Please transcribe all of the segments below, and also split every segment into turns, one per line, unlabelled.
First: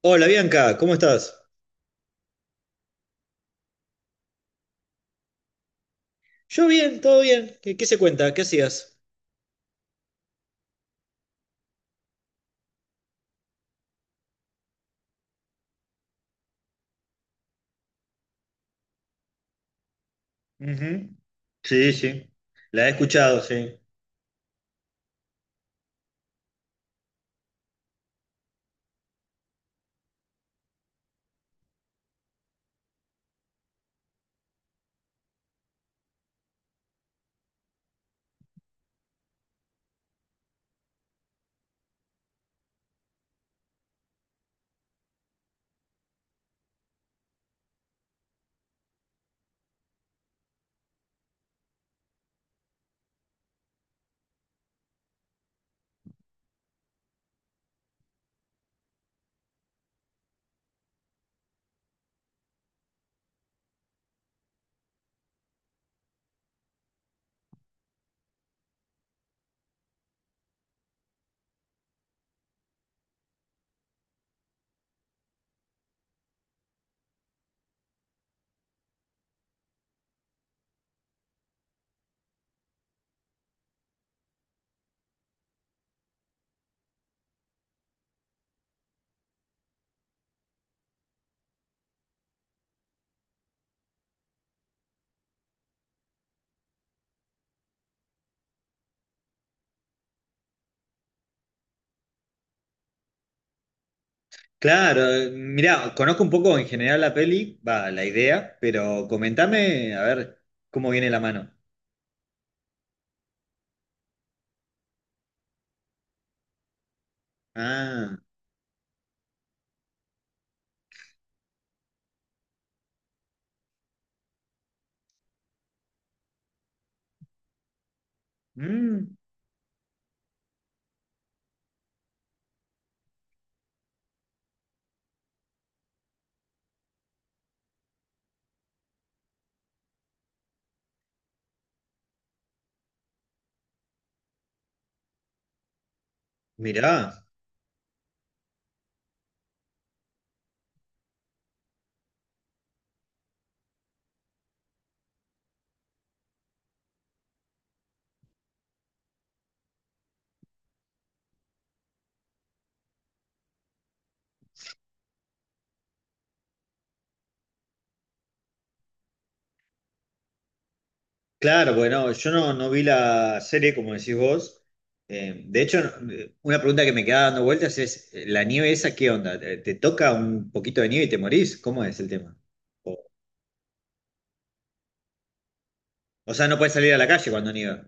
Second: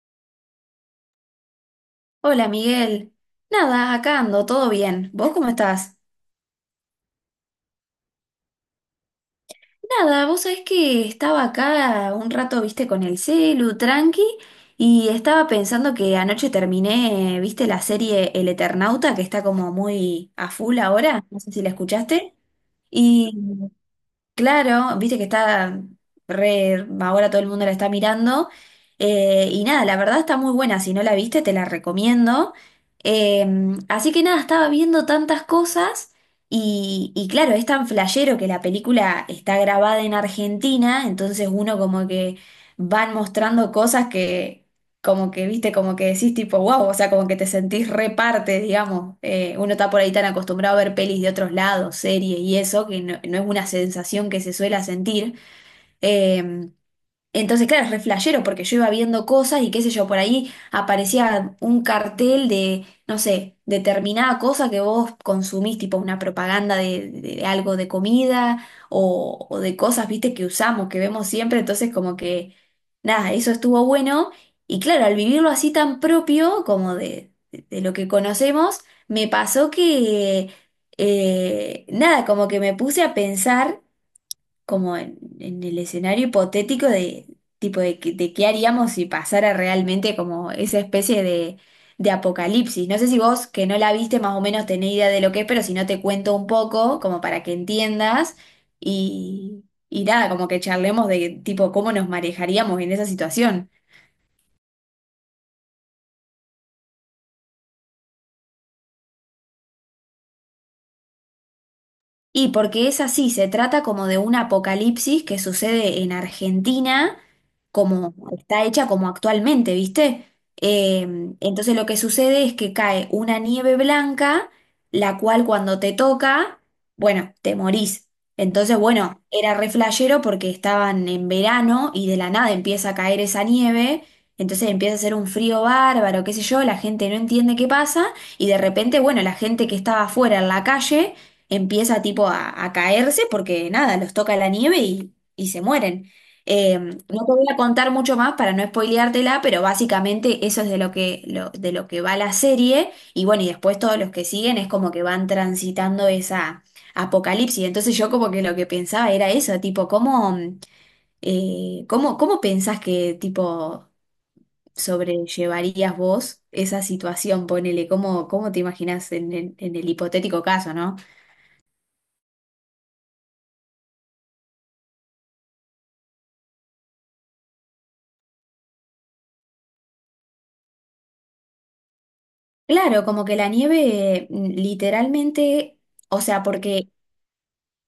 Hola Bianca, ¿cómo estás?
Hola Miguel. Nada, acá ando, todo bien. ¿Vos cómo estás?
Yo bien, todo bien. ¿Qué, qué se cuenta? ¿Qué hacías?
Nada, vos sabés que estaba acá un rato, viste, con el celu, tranqui, y estaba pensando que anoche terminé, viste, la serie El Eternauta, que está como muy a full
Ujú.
ahora, no sé si la
Sí, sí,
escuchaste,
la he
y
escuchado, sí.
Claro, viste que está re, ahora todo el mundo la está mirando. Y nada, la verdad está muy buena. Si no la viste, te la recomiendo. Eh, Así que nada, estaba viendo tantas cosas. Y claro, es tan flashero que la película está grabada en Argentina. Entonces uno como que van mostrando cosas que como que, viste, como que decís tipo, wow, o sea, como que te sentís reparte, digamos. Uno está por ahí tan acostumbrado a ver pelis de otros lados, series y eso, que no, no es una sensación que se suele sentir. Em, entonces, claro, es re flashero porque yo iba viendo cosas y qué sé yo, por ahí aparecía un cartel de, no sé, determinada cosa que vos consumís, tipo una propaganda de, algo de comida o de cosas, viste, que usamos, que vemos siempre. Entonces, como que, nada, eso estuvo bueno. Y claro, al vivirlo así tan propio como de, de lo que conocemos, me pasó que, nada, como que me puse a pensar como en el escenario hipotético de tipo de, de qué haríamos si pasara realmente como esa especie de apocalipsis. No sé si vos que no la viste más o menos tenés idea de lo que es, pero si no te cuento un poco como para que entiendas y nada, como que charlemos de tipo cómo nos manejaríamos en esa situación.
Claro, mirá, conozco un poco en general la peli, va, la idea, pero comentame a ver cómo viene la mano.
Y porque es así, se trata como de un apocalipsis que sucede en Argentina, como
Ah,
está hecha como actualmente, ¿viste? Eh, entonces lo que sucede es que cae una nieve blanca, la cual cuando te toca, bueno, te morís. Entonces,
mm,
bueno, era re flashero porque estaban en verano y de la nada empieza a caer esa nieve, entonces empieza a hacer un frío bárbaro, qué sé yo, la gente no entiende qué pasa y de repente, bueno, la gente que estaba afuera en la calle empieza tipo a caerse porque nada, los toca la nieve y se mueren. No
mirá,
te voy a contar mucho más para no spoileártela, pero básicamente eso es de lo que, de lo que va la serie y bueno, y después todos los que siguen es como que van transitando esa apocalipsis. Entonces yo como que lo que pensaba era eso, tipo, ¿ cómo pensás que tipo sobrellevarías vos esa situación? Ponele, ¿cómo te imaginás en, en el hipotético caso, ¿no?
claro, bueno, yo no, no vi la serie como decís vos. De hecho, una pregunta que me queda dando vueltas es, ¿la nieve esa qué onda? ¿Te, te toca un poquito de nieve y te morís? ¿Cómo es el tema?
Claro, como que la nieve literalmente, o
O
sea,
sea, no puedes
porque,
salir a la calle cuando nieva.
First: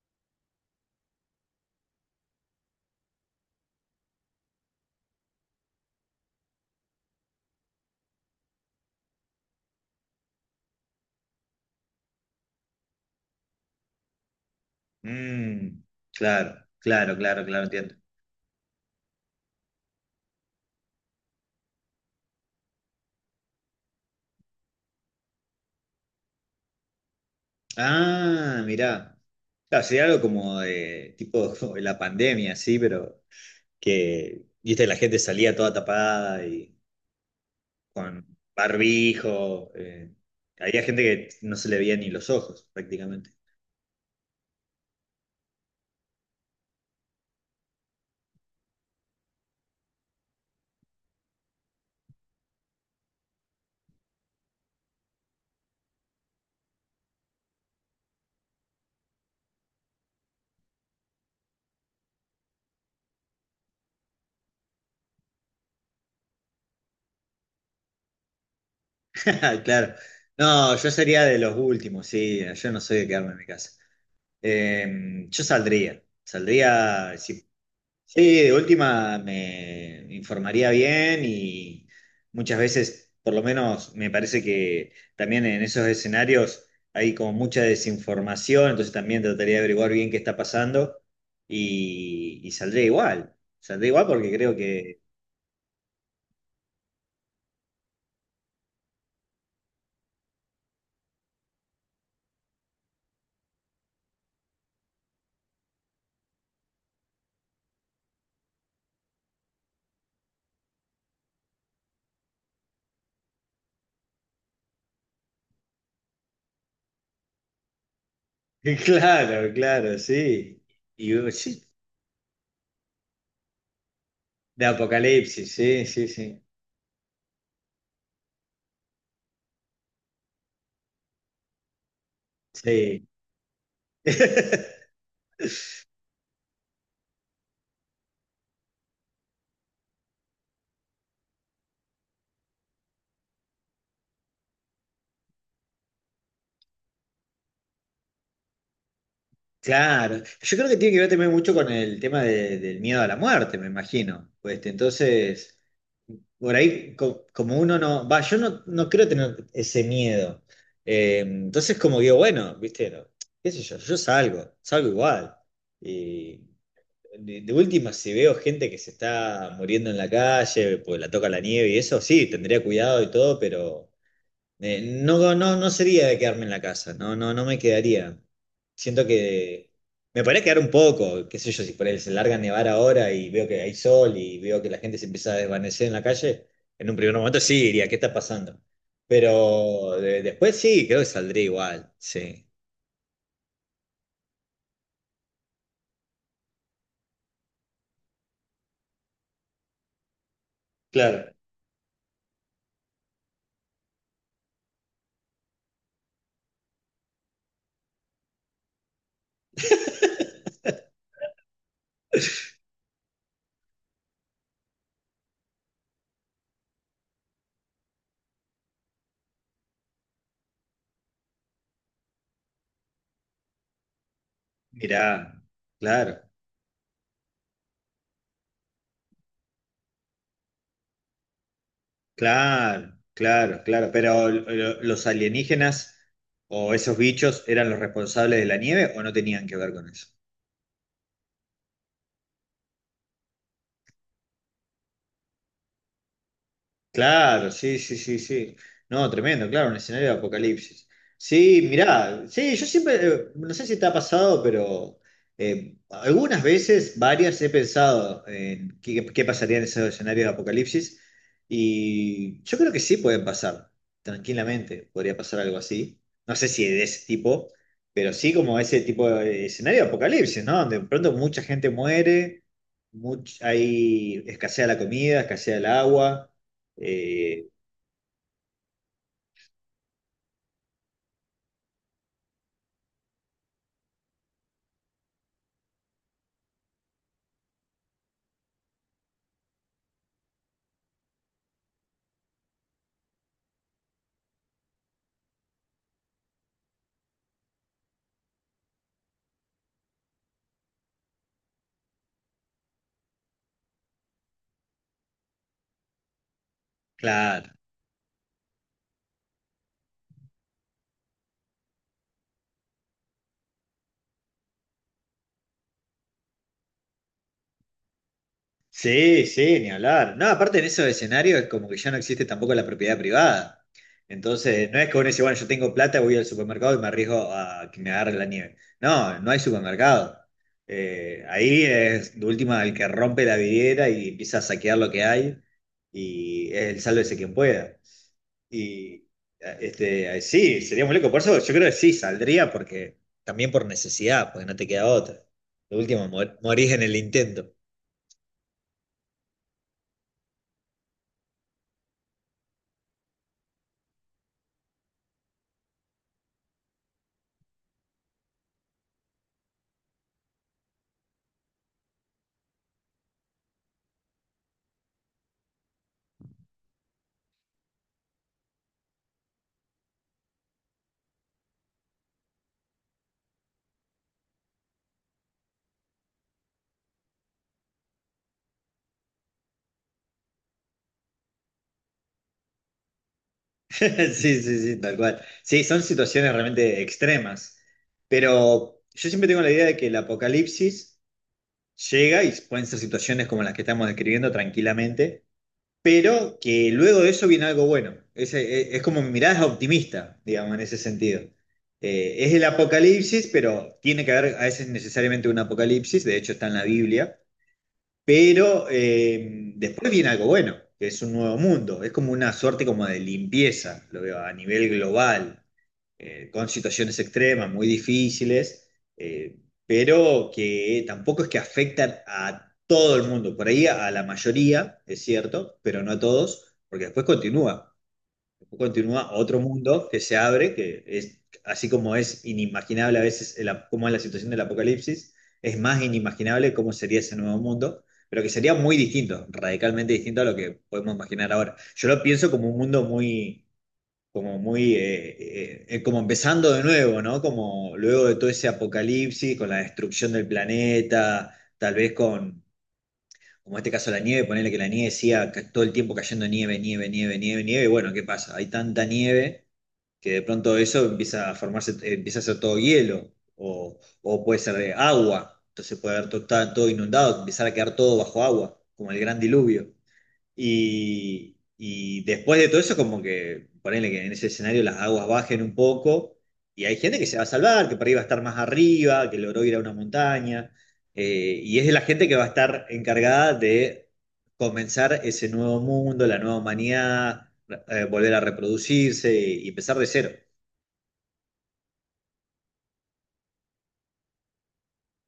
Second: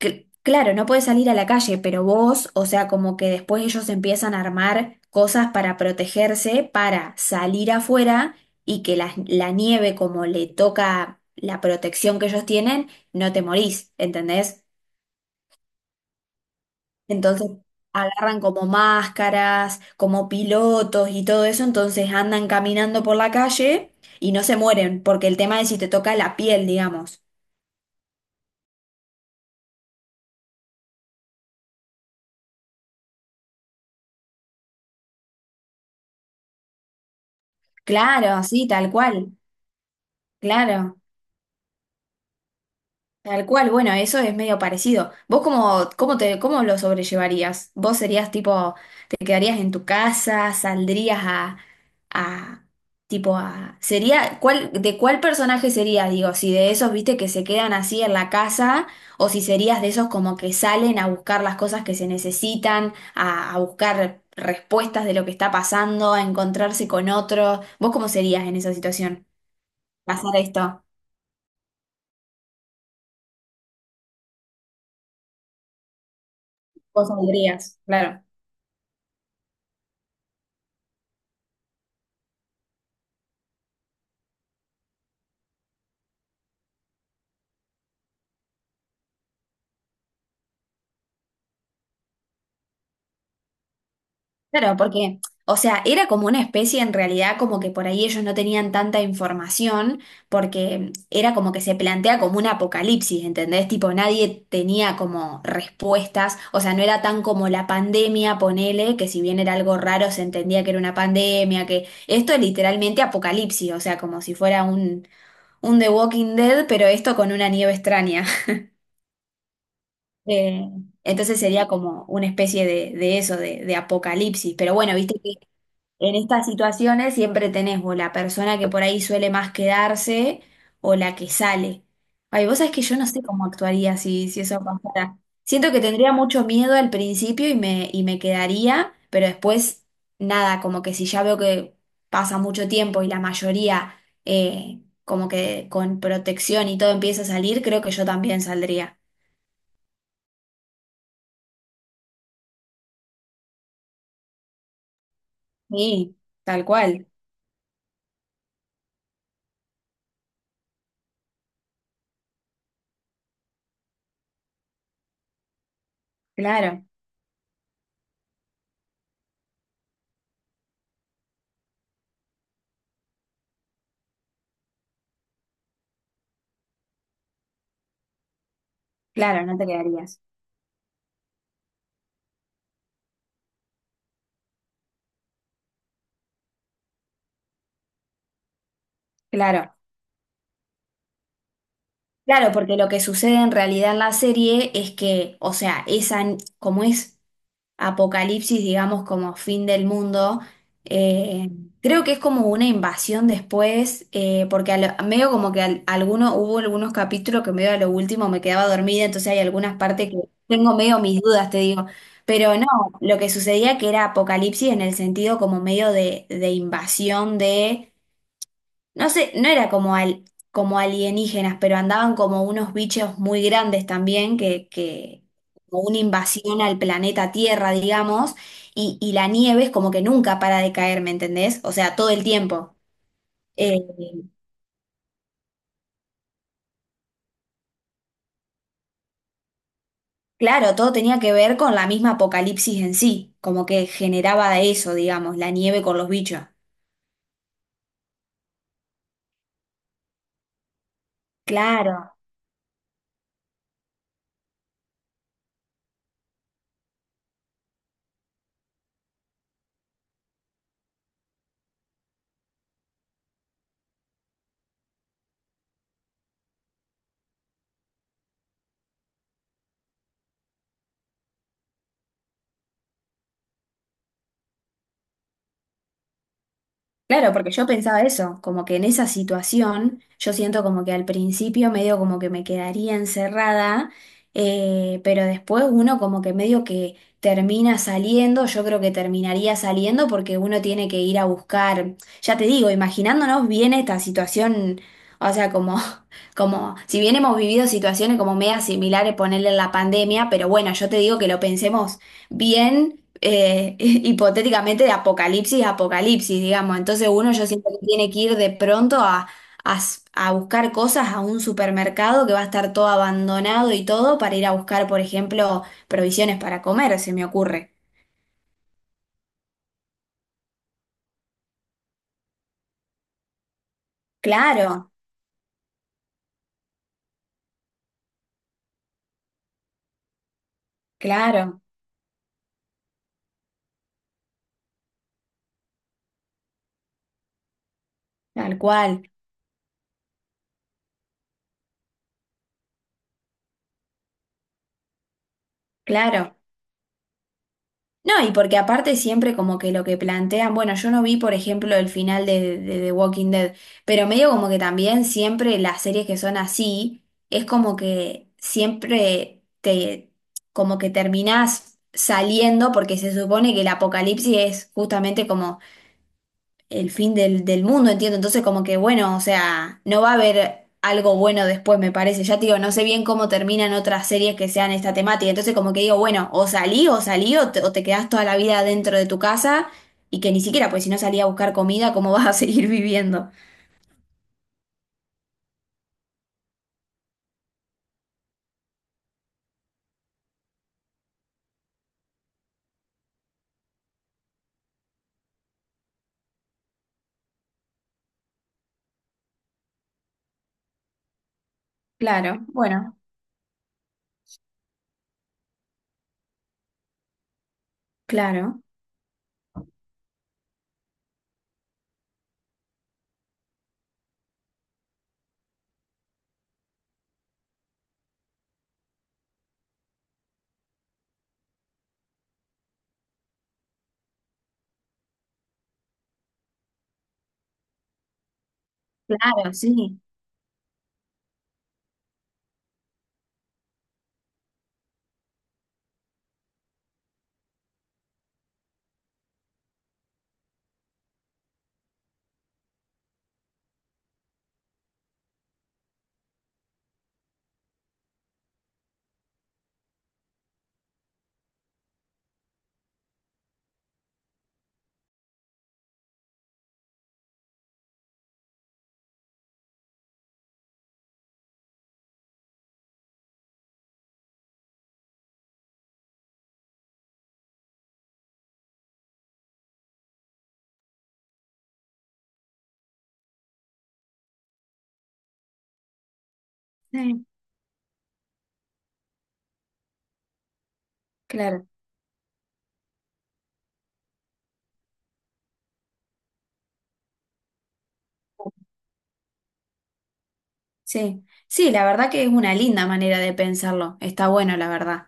claro, no puedes salir a la calle, pero vos, o sea, como que después ellos empiezan a armar cosas para protegerse, para salir afuera y que la nieve, como le toca la protección que ellos tienen, no te morís, ¿entendés?
Mm, claro, claro, claro,
Entonces
claro, entiendo.
agarran como máscaras, como pilotos y todo eso, entonces andan caminando por la calle y no se mueren, porque el tema es si te toca la piel, digamos.
Ah, mirá. Claro, sería algo como de tipo la pandemia, sí, pero que, viste, la gente salía toda tapada y con
Claro, sí, tal cual,
barbijo. Había
claro,
gente que no se le veía ni los ojos, prácticamente.
tal cual. Bueno, eso es medio parecido. ¿Vos cómo, cómo te, cómo lo sobrellevarías? ¿Vos serías tipo, te quedarías en tu casa, saldrías a, tipo a, sería, cuál, de cuál personaje serías? Digo, si de esos, viste, que se quedan así en la casa, o si serías de esos como que salen a buscar las cosas que se necesitan, a buscar respuestas de lo que está pasando, a encontrarse con otros. ¿Vos cómo serías en esa situación?
Claro.
Pasar
No,
esto.
yo sería de los últimos, sí. Yo no soy de quedarme en mi casa. Yo saldría.
Vos
Saldría, si
saldrías, claro.
sí, de última me informaría bien y muchas veces, por lo menos me parece que también en esos escenarios hay como mucha desinformación, entonces también trataría de averiguar bien qué está pasando y saldría igual, saldré igual porque creo
Claro,
que...
porque, o sea, era como una especie en realidad como que por ahí ellos no tenían tanta información, porque era como que se plantea como un apocalipsis, ¿entendés? Tipo, nadie tenía como respuestas, o sea, no era tan como la pandemia, ponele, que si bien era algo raro se entendía que era una pandemia, que esto es literalmente apocalipsis, o sea, como si fuera un The Walking Dead, pero esto con una nieve extraña.
Claro, claro, sí.
Eh,
Y
entonces
sí,
sería como una especie de eso, de apocalipsis.
de
Pero bueno, viste que
apocalipsis, sí, sí,
en
sí.
estas situaciones siempre tenés o la persona que por ahí suele más quedarse o la que sale. Ay, vos sabés que yo no
Sí.
sé cómo actuaría si, si eso pasara. Siento que tendría mucho miedo al principio y me quedaría, pero después nada, como que si ya veo que pasa mucho tiempo y la mayoría como que con protección y todo empieza a salir, creo que yo también saldría.
Claro, yo creo que tiene que ver también mucho con el tema de- del miedo a la muerte, me imagino. Pues, este, entonces,
Sí,
por
tal
ahí
cual,
co- como uno no, va, yo no, no creo tener ese miedo. Entonces como digo, bueno, viste, no, qué sé yo, yo salgo, salgo igual. Y
claro,
de última, si veo gente que se está muriendo en la calle, pues la toca la nieve y eso, sí, tendría cuidado y todo, pero... No, no, no sería de quedarme en la casa, no, no, no me quedaría. Siento
claro, no te
que
quedarías,
me podría quedar un poco, qué sé yo, si por ahí se larga a nevar ahora y veo que hay sol y veo que la gente se empieza a desvanecer en la calle, en un primer momento sí diría, ¿qué está pasando?
claro,
Pero de- después sí, creo que saldría igual, sí.
claro, porque lo que sucede en realidad en la serie es que, o sea, esa, como es apocalipsis, digamos, como fin del mundo,
Claro.
eh, creo que es como una invasión después, porque medio como que alguno, hubo algunos capítulos que medio a lo último me quedaba dormida, entonces hay algunas partes que tengo medio mis dudas, te digo, pero no, lo que sucedía que era apocalipsis en el sentido como medio de invasión de No sé, no era como, al, como alienígenas, pero andaban como unos bichos muy grandes también, que
Mirá,
como una
claro.
invasión al planeta Tierra, digamos, y la nieve es como que nunca para de caer, ¿me entendés? O sea, todo el tiempo.
Claro, claro,
Eh,
claro. Pero lo- ¿los alienígenas o esos bichos eran los responsables de la nieve o no tenían que ver con eso?
claro, todo tenía que ver con la misma apocalipsis en sí, como que generaba eso, digamos, la nieve con los bichos.
Claro, sí, sí, sí, sí. No, tremendo, claro, un escenario de apocalipsis. Sí,
Claro.
mirá, sí, yo siempre, no sé si te ha pasado, pero algunas veces, varias, he pensado en qué, qué pasaría en esos escenarios de apocalipsis y yo creo que sí pueden pasar, tranquilamente, podría pasar algo así. No sé si de ese tipo, pero sí como ese tipo de escenario de apocalipsis, ¿no? Donde de pronto mucha gente muere, much- hay escasea la comida, escasea el agua.
Claro,
Eh,
porque yo pensaba eso, como que en esa situación yo siento como que al principio medio como que me quedaría encerrada, pero después uno como que medio que termina saliendo, yo creo que terminaría saliendo porque uno tiene que ir a buscar, ya te digo, imaginándonos bien esta situación, o sea, como, como si bien hemos vivido situaciones como media similares, ponerle la pandemia, pero bueno, yo te digo que lo pensemos bien hipotéticamente de apocalipsis a apocalipsis, digamos. Entonces uno yo
claro.
siento que tiene que ir de pronto a, a buscar cosas a un supermercado que va a estar todo abandonado y todo para ir a buscar, por ejemplo, provisiones para comer, se me ocurre.
Sí, sí, ni hablar. No, aparte en esos escenarios es como que ya no existe tampoco la propiedad privada. Entonces, no es
Claro,
que uno dice, bueno, yo tengo plata, voy al supermercado y me arriesgo a que me agarre la nieve. No, no hay supermercado.
claro,
Ahí es de última el que rompe la vidriera y empieza a saquear lo que hay y es el sálvese quien pueda.
tal cual,
Y este, sí, sería muy loco. Por eso yo creo que sí, saldría porque también por necesidad, porque no te queda otra. Lo último,
claro.
mor- morís en el intento.
No, y porque aparte siempre como que lo que plantean, bueno, yo no vi por ejemplo el final de The Walking Dead, pero medio como que también siempre las series que son así, es como que siempre te, como que terminás saliendo porque se supone que el apocalipsis es justamente como el fin del, del mundo, entiendo. Entonces, como que bueno, o sea, no va a haber algo bueno después, me parece. Ya te digo, no sé bien cómo terminan otras series que sean esta temática. Entonces, como que digo, bueno, o salí, o salí, o te quedás toda la vida dentro de tu casa y que ni siquiera, pues si no salí a buscar comida, ¿cómo vas a seguir viviendo?
Sí, sí, sí, tal cual. Sí, son situaciones realmente extremas. Pero yo siempre tengo la idea de que el apocalipsis llega y pueden ser situaciones como las que estamos describiendo tranquilamente, pero que luego de eso viene algo bueno. Es como mi mirada es optimista, digamos, en ese sentido. Es el
Claro, bueno,
apocalipsis, pero tiene que haber a veces necesariamente un apocalipsis, de hecho está en la Biblia,
claro,
pero después viene algo bueno, que es un nuevo mundo, es como una suerte como de limpieza, lo veo a nivel global con situaciones extremas, muy difíciles, eh, pero que tampoco es que afectan a todo el mundo, por ahí a, la mayoría, es cierto, pero no a todos, porque después continúa otro
claro,
mundo que
sí,
se abre, que es así como es inimaginable a veces el ap- cómo es la situación del apocalipsis, es más inimaginable cómo sería ese nuevo mundo. Pero que sería muy distinto, radicalmente distinto a lo que podemos imaginar ahora. Yo lo pienso como un mundo muy, como empezando de nuevo, ¿no? Como luego de todo ese apocalipsis, con la destrucción del planeta, tal vez con, como en este caso la nieve, ponerle que la nieve siga ca- todo el tiempo cayendo nieve, nieve, nieve, nieve, nieve, y bueno, ¿qué pasa? Hay tanta nieve que de pronto eso empieza a formarse, empieza a ser todo hielo, o puede ser de agua, entonces puede haber todo, está todo inundado, empezar a quedar todo bajo agua, como el gran diluvio. Y después de todo eso, como que ponele que en ese escenario las aguas bajen un poco y hay gente que se va a
sí,
salvar, que por ahí va a estar más arriba, que logró ir a una montaña. Y es
claro,
de la gente que va a estar encargada de comenzar ese nuevo mundo, la nueva humanidad, volver a reproducirse y empezar de cero.
sí. Sí, la verdad que es una linda manera de pensarlo. Está bueno, la verdad.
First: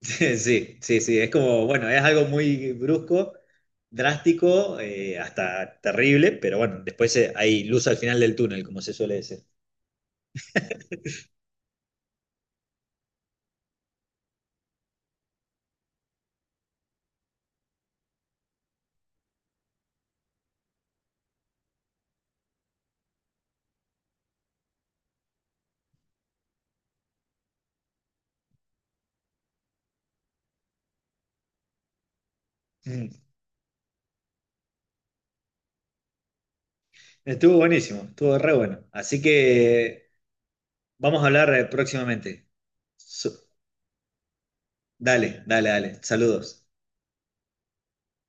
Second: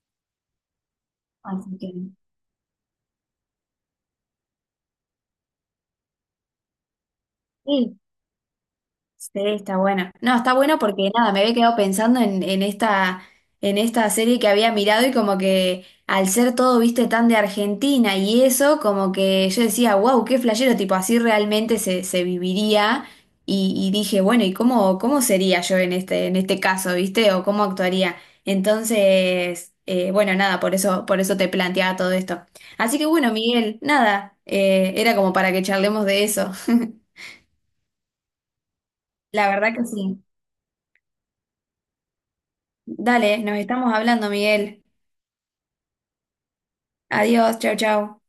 Sí, sí, sí, es como,
Así
bueno,
que,
es algo muy brusco, drástico, hasta terrible, pero bueno, después hay luz al
sí,
final del túnel, como se suele
sí,
decir.
está bueno. No, está bueno porque nada, me había quedado pensando en esta serie que había mirado y como que al ser todo, viste, tan de Argentina y eso, como que yo decía, wow, qué flashero, tipo, así realmente se, se viviría. Y dije, bueno, ¿y cómo, cómo sería yo en este caso, viste? ¿O cómo actuaría? Entonces, bueno, nada, por eso te planteaba todo esto. Así que
Mm.
bueno, Miguel, nada, era como para que charlemos de eso.
Estuvo buenísimo, estuvo re bueno. Así
La verdad que
que
sí.
vamos a hablar próximamente. Su-
Dale, nos estamos hablando, Miguel.
dale, dale, dale. Saludos.
Adiós, chao, chao.